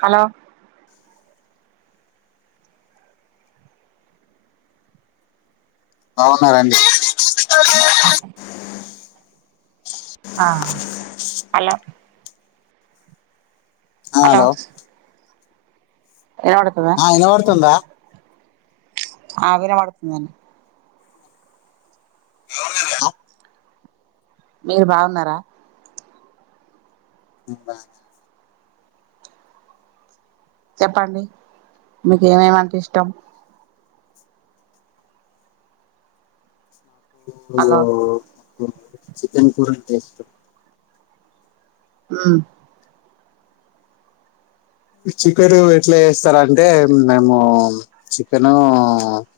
Hello బావున్నారండి ఆ hello hello hello ఆ ఇనవడుతుందా ఆ వినబడుతుందండి ఎలా ఉన్నారు మీరు బాగున్నారా నేను బానే ఉన్నా చెప్పండి మీకేమేమంటే ఇష్టం హలో నాకూ చికెన్ కూర అంటే ఇష్టం ఉమ్ చికెను ఎట్లా చేస్తారంటే మేము చికెను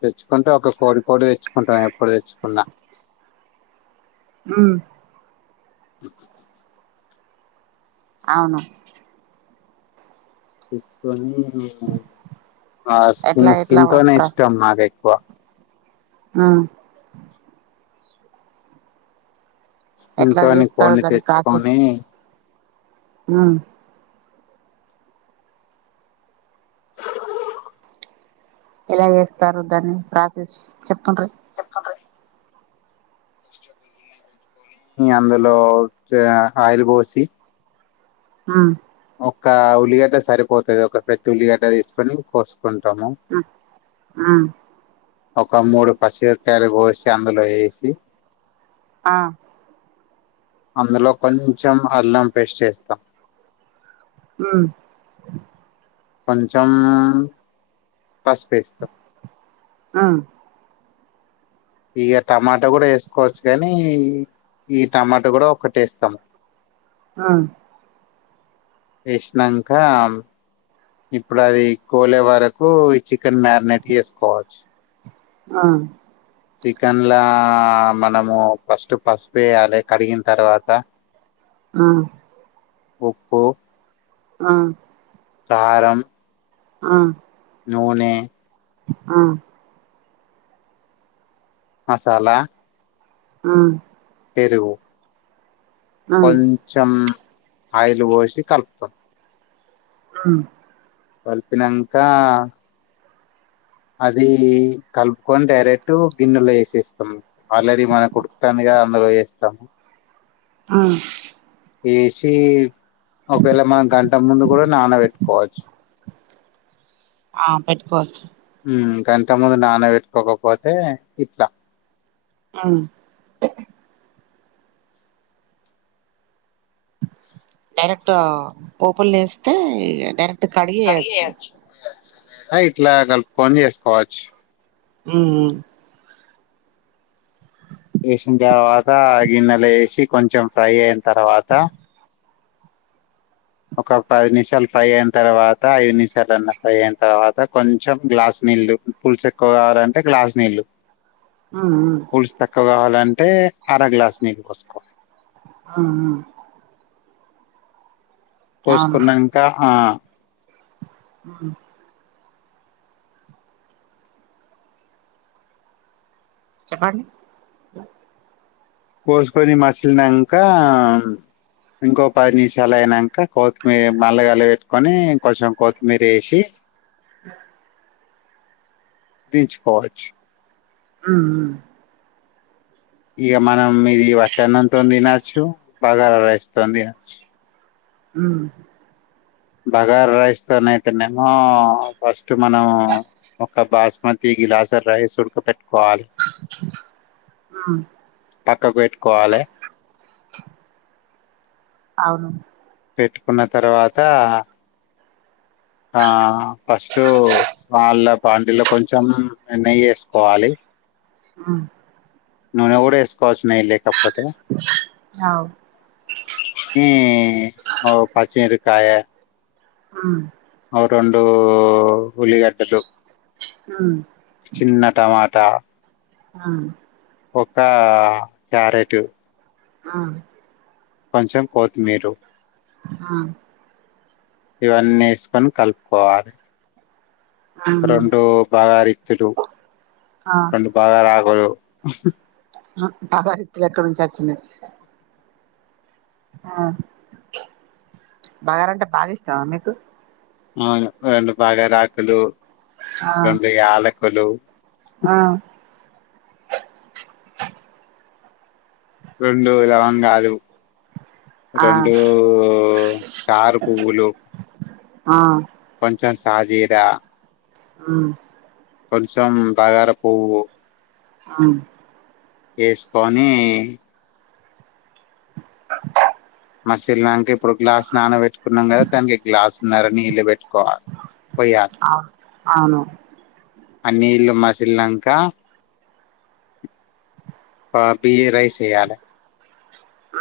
తెచ్ కుంటే ఒక కోడి కోడి తెచ్చుకుంటాం ఎప్పుడు తెచ్చుకున్నా ఉమ్ అవును తెచ్చుకొని ఆ ఎట్లా స్కిన్ ఎట్లా స్కిన్ తోనే ఇష్టం నాకు ఎక్కువ ఆ ఎట్లా స్కిన్తోని చేస్తారు కోన్ని తెచ్చుకొని మ్ ఎలా చేస్తారు దాన్ని ప్రాసెస్ చెప్పుండ్రి చెప్పుండ్రి ఈ అందులో చె ఆయిల్ పోసి ఉమ్ ఒక ఉల్లిగడ్డ సరిపోతది ఒక పెద్ద ఉల్లిగడ్డ తీసుకొని కోసుకుంటము ఉమ్ ఉమ్ ఒక మూడు పచ్చి మిరపకాయలు కోసి అందులో ఏసి ఆ అందులో కొంచెం అల్లం పేస్ట్ ఎస్తాం ఉమ్ కొంచెం పస్పేస్తాం ఉమ్ ఇగ టమాటా కూడా ఏసుకోవచ్చు గనీ ఈ టమాట కూడా ఒకటేస్తాము ఆ ఎష్ణంకం ఇప్పుడు అది కోలే వరకు ఈ చికెన్ మ్యాగ్నేట్ చేసుకోవచ్చు ఆ చికెన్లా మనము ఫస్ట్ పసుపేయాలి కడిగిన తర్వాత ఉ ఉప్పు ఆ కారం ఆ నూనె ఆ మసాలా ఉమ్ పెరుగు ఉమ్ కొంచం ఆయిలు బోసి కల్పుతాం హ్మ్ కల్పినంకా అది కలుపుకొని డైరెక్ట్ గిన్నెలు ఏసేస్తాం. ఆల్రెడీ మనక్ ఉడుకుతాంది గా అందులో వేస్తాం ఆ ఏసి ఒకవేల మనం గంట ముందు కూడా నానబెట్టుకోవచ్చు. ఆ పెట్టుకోవచ్చు హ్మ్ గంట ముందు నాన్న పెట్టుకోకపోతే ఇట్లా హు డైరెక్ట్ పోపుల్ ఎస్తే డైరెక్ట్ కడిగి ఏయచ్చు అలా ఇట్లా కలుపుకొని చేసుకోవచ్చు. హు ఉమ్ వేసిన తర్వాత ఆ గిన్నెల ఏసీ కొంచెం ఫ్రై అయిన తర్వాత ఒక పది నిమిషాలు ఫ్రై అయిన తర్వాత ఐదు నిమిషాలున ఫ్రై అయిన తర్వాత కొంచెం గ్లాస్ నీల్ నీలు పుల్సు ఎక్కువ కావాలంటే గ్లాస్ నీళ్లు ఉమ్ పులుసు తక్కువ గావాలంటే అర గ్లాసు నీళ్ళు పోసుకోవాలి. అ హ పోస్కునంక ఆ హ చెప్పండి పోస్కొని మసిల్నంకా ఇంకో పది నిమిషాలు అయినంక కొత్తిమీ మల్లగాల పెట్టుకొని కొంచెం కొత్తిమీర్ ఏసీ దించుకోవచ్చు ఊహు ఇగ మనం ఇది వట్టన్నంతో తినొచ్చు. బగారా రైస్తో తినొచ్చు. హ్మ్ బగారా రైస్ తోనైతేనేమో ఫస్ట్ మనం ఒక బాస్మతి గిలసాడ్ రైస్ ఉడకబెట్టుకోవాలి. ఉ పక్కబెట్టుకోవాలె అవును పెట్టుకున్న తర్వాతా ఆ ఫస్టు వాళ్ళ బాందిలో కొంచెం నెయ్యి ఏసుకోవాలె. ఉ నూనె కూడా ఏస్కోవచ్చు. నెయ్యి లేకపోతే అవు ఈ ఒ పచ్చిమిరకాయ ఉ ఒ రెండూ ఉల్లిగడ్డలు చిన్న టమాటా ఆ ఒకా క్యారెటు ఆ కొంచం కోత్మీరు. ఆ ఇవన్ ఏస్కొన్ కలుప్కోవాలి. రెండు బాగరిత్తులు రెండు బాగరాకులు అ బ బగరిత్ ఎక్కడి నుంచి ఒచ్చింది. ఆ బగార అంటే బాగ ఇష్టమ మీకు అవును రెండు బాగారాకులు ఆ రెండు యాలకులు ఆ రెండు లవంగాలు ఆ రెండు స్టార్ పువ్వులు ఆ కొంచం సాజీరా ఆ కొంచం బగార పువ్వు ఆ ఏస్కోనీ మసిల్నంక ఇప్పుడు గ్లాస్ నానబెట్టుకున్నం గద దానికి గ్లాస్న్నర నీళ్లు పెట్కోవా పొయ్యా అవును అవును. ఆ నీళ్లు మసిల్నంక ఆ బీరైస్ ఏయాలె. ఆ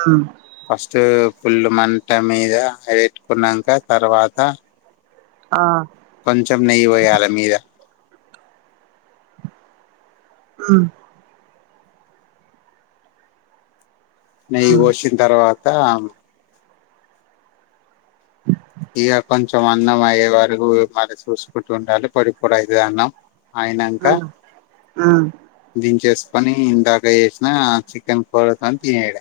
ఫస్ట్ ఫుల్లు మంట మీద అయి వెట్టుకున్నంక తర్వాత ఆ కొంచం నెయ్యి పొయ్యాలె మీద ఆ నెయ్యి ఉమ్ పోషిన్ తర్వాతా ఇగ కొంచం అన్నం అయ్యే వరకు మరి చూసుకుంట ఉండాలి పొడి పొడి అయితది అన్నం. అయినంక ఉమ్ ఉమ్ దించేస్కొని ఇందాక చేసిన చికెన్ పరోటని తినేయడ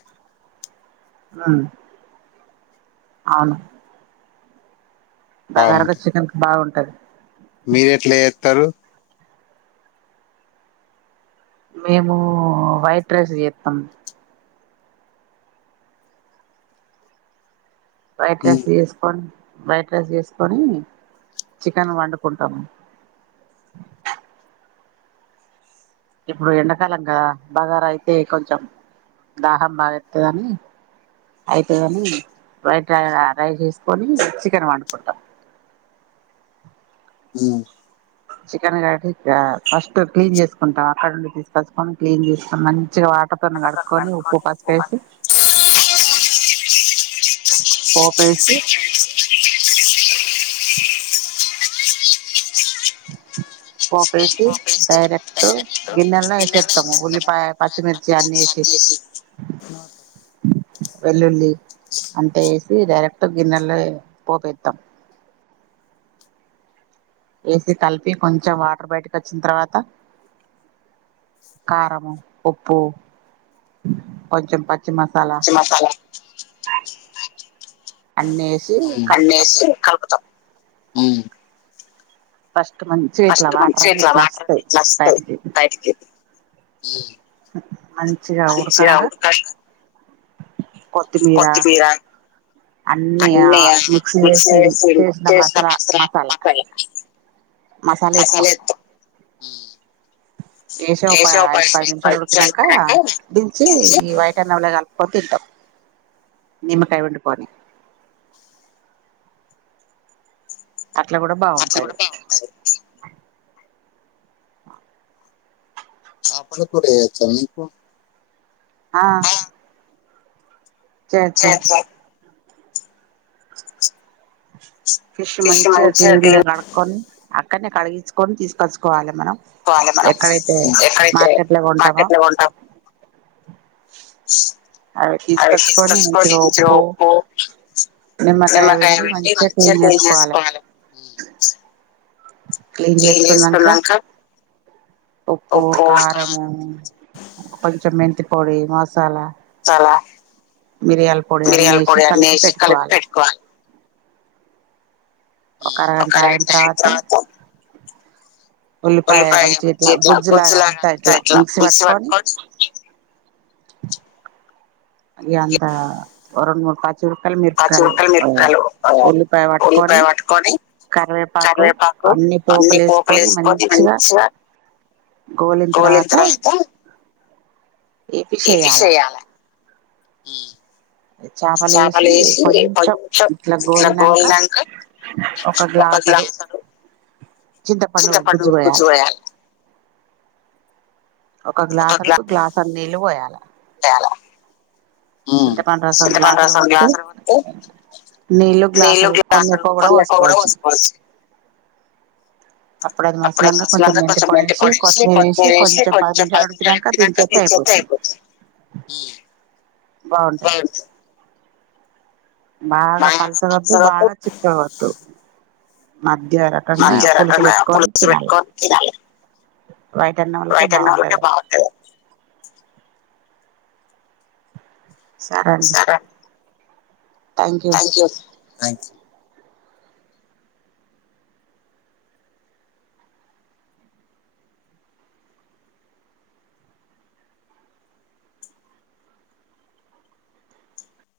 ఉమ్ అవును బగారకు చికెన్ బాగుంటది. మీరెట్ల ఏత్తరు? మేము వైట్ రైస్ ఏత్తం. వైట్ రైస్ ఏస్కోని వైట్ రైస్ చేస్కొని చికెన్ వండుకుంటం. [inaudible] ఇప్పుడు ఎండకాలంగా బగారైయితే కొంచం దాహం బాగేత్తదని అయితదని వైట్ ర రైస్ చేస్కొని చికెన్ వండుకుంటం. [inaudible] మ్ చికెన్ [unintelligible] ఆ ఫస్ట్ క్లీన్ చేస్కుంటం అక్కడ నుండి తిస్కచ్చుకొని క్లీన్ చేస్కునం మంచిగ వాటర్తోన్ కడుక్కొని ఉప్పు, పసుపేసి పోపేసి [inaudible] పోపేసి డైరెక్ట్ గిన్నెల్నె ఏసేత్తము ఉల్లిపాయ పచ్చిమిర్చి అన్ని ఏసి వెల్లుల్లి అంత ఏసి డైరెక్ట్ గిన్నెల్నె పోపేత్తం. ఏసి కల్పి కొంచం వాటర్ బయటిక్ అచ్చిన్ తర్వాత కారము, ఉప్పు కొంచెం ప పచ్చి మసాలా. అన్ని వేసి కలుపుతాం అన్నేసి కల్పుతం. ఫస్ట్ మంచిగా ఇట్లా ఫస్ట్ వాటర్ మంచిగ అన్ని ఇట్ల ఇట్లా వాటర్ వస్తాయి ఇట్ల అస్తయ్ బయటికి బయటికి. మంచిగ మంచిగా ఉడుకంగ. ఉడకంగా కొత్తిమీరా కొత్తిమీర అన్ని ఆ మిక్సీ లేసి చేసిన మస్ర మసాలా మసాలేత్తా. మసాలా ఎత్తు వేసే ఓ ప ఐదు పది నిమిషాలు ఉడికినంక దించి తీసి ఈ వైట్ అన్నంలో కలిపి. కొత్తిటాం నిమ్మకై పిండుకొని. అట్లా కూడా అట్లా బాగుంటది. కూడా బాగుంటుంది ఆ పని కూడా చేయొచ్చా మీకు. ఆహ్. చేయొచ్చు. చేస్తాం ఫిష్ మంచిగా క్లీన్ గా కడుకొని. కానీ కడిగించుకొని తీసుకొచ్చుకోవాలి మనం. చేసుకోవాలి మనం ఎక్కడైతే ఉమ్. ఎక్కడైతే మార్కెట్లో కొంటామో. మార్కెట్ లో కొంటాం అవి తీసుకొచ్చుకొని మంచిగా ఉప్పు. నిమ్మకాయ విండి మంచిగా క్లీన్ చేసుకోవాలి. క్లీన్ క్లిన్ చేసుకున్నాక చేసుకున్నంక. ఉప్పు కారము కొంచెం మెంతి పొడి మసాలా. మసాలా మిరియాల పొడి అన్ని మిరియాల వేసి పొడి అన్ని కలిపి వేసి కలిపి పెట్టుకోవాలి. ఒక ఎయిట్ టైమ్స్ తర్వాత. ఉల్లిపాయ మంచిగా ఇట్లా గుజ్జులాగా అంతా ఇట్లా మిక్సీ పట్టుకొని. ఇగ అంత ఓ రెండు మూడు. చురకాలు పచ్చి మిరపకాయలు ఉక్కలు మిరపకాయలు ఆ, ఉల్లిపాయ పట్టుకొని. ఉల్లిపాయ పట్టుకొని కరివేపాకు అన్ని పోపులు వేసుకొని మంచిగా. గోలిన తర్వాత. ఈ పిషేయాలా. ఉమ్. చేపలు వేసి కొంచెం ఇట్లా గోల్నాంకా. ఒక గ్లాసెడు. చింత పండు చింతపండు గుజ్జు పోయాలే. పోయాలి ఒక గ్లాస్ అడుకు గ్లాసెడు నీళ్ళు పోయాలి. వేయాలి చింత పండు రసం చింతపండు గ్లాసెడు రసం పొస్తే. గ్లాసులు కొట్టి నీళ్లు గ్లాసెడు కొన్ని ఎక్కువ కూడా పొసుకోవచ్చు. అప్పుడె మసాలాంగ కొంచెం పొడి మెంతి వేసి పోడేసి కొత్తిమీర వేసి కొత్తిమీరేసి కొంచెం పది కొంచం నిమిషాలు ఉడికినాక మాసలేట్టినంక దించేత్తే దించూ. అయిపోతది సరిపోతుంది. బాగుంటది. బాగా మా పల్సగోద్దు పనసరపు బాగా చిక్కగొద్దు. మధ్య రకంగా మధ్య పులుసు రకంగా పెట్టుకొని పులుసు తినాలి. పెట్టుకొని తినాలి వైట్ అన్నం లకే బయట ఉన్న బాగుంటది వాళ్ళకే అది. బాగుంటుంది సరే అండీ. Thank you bye.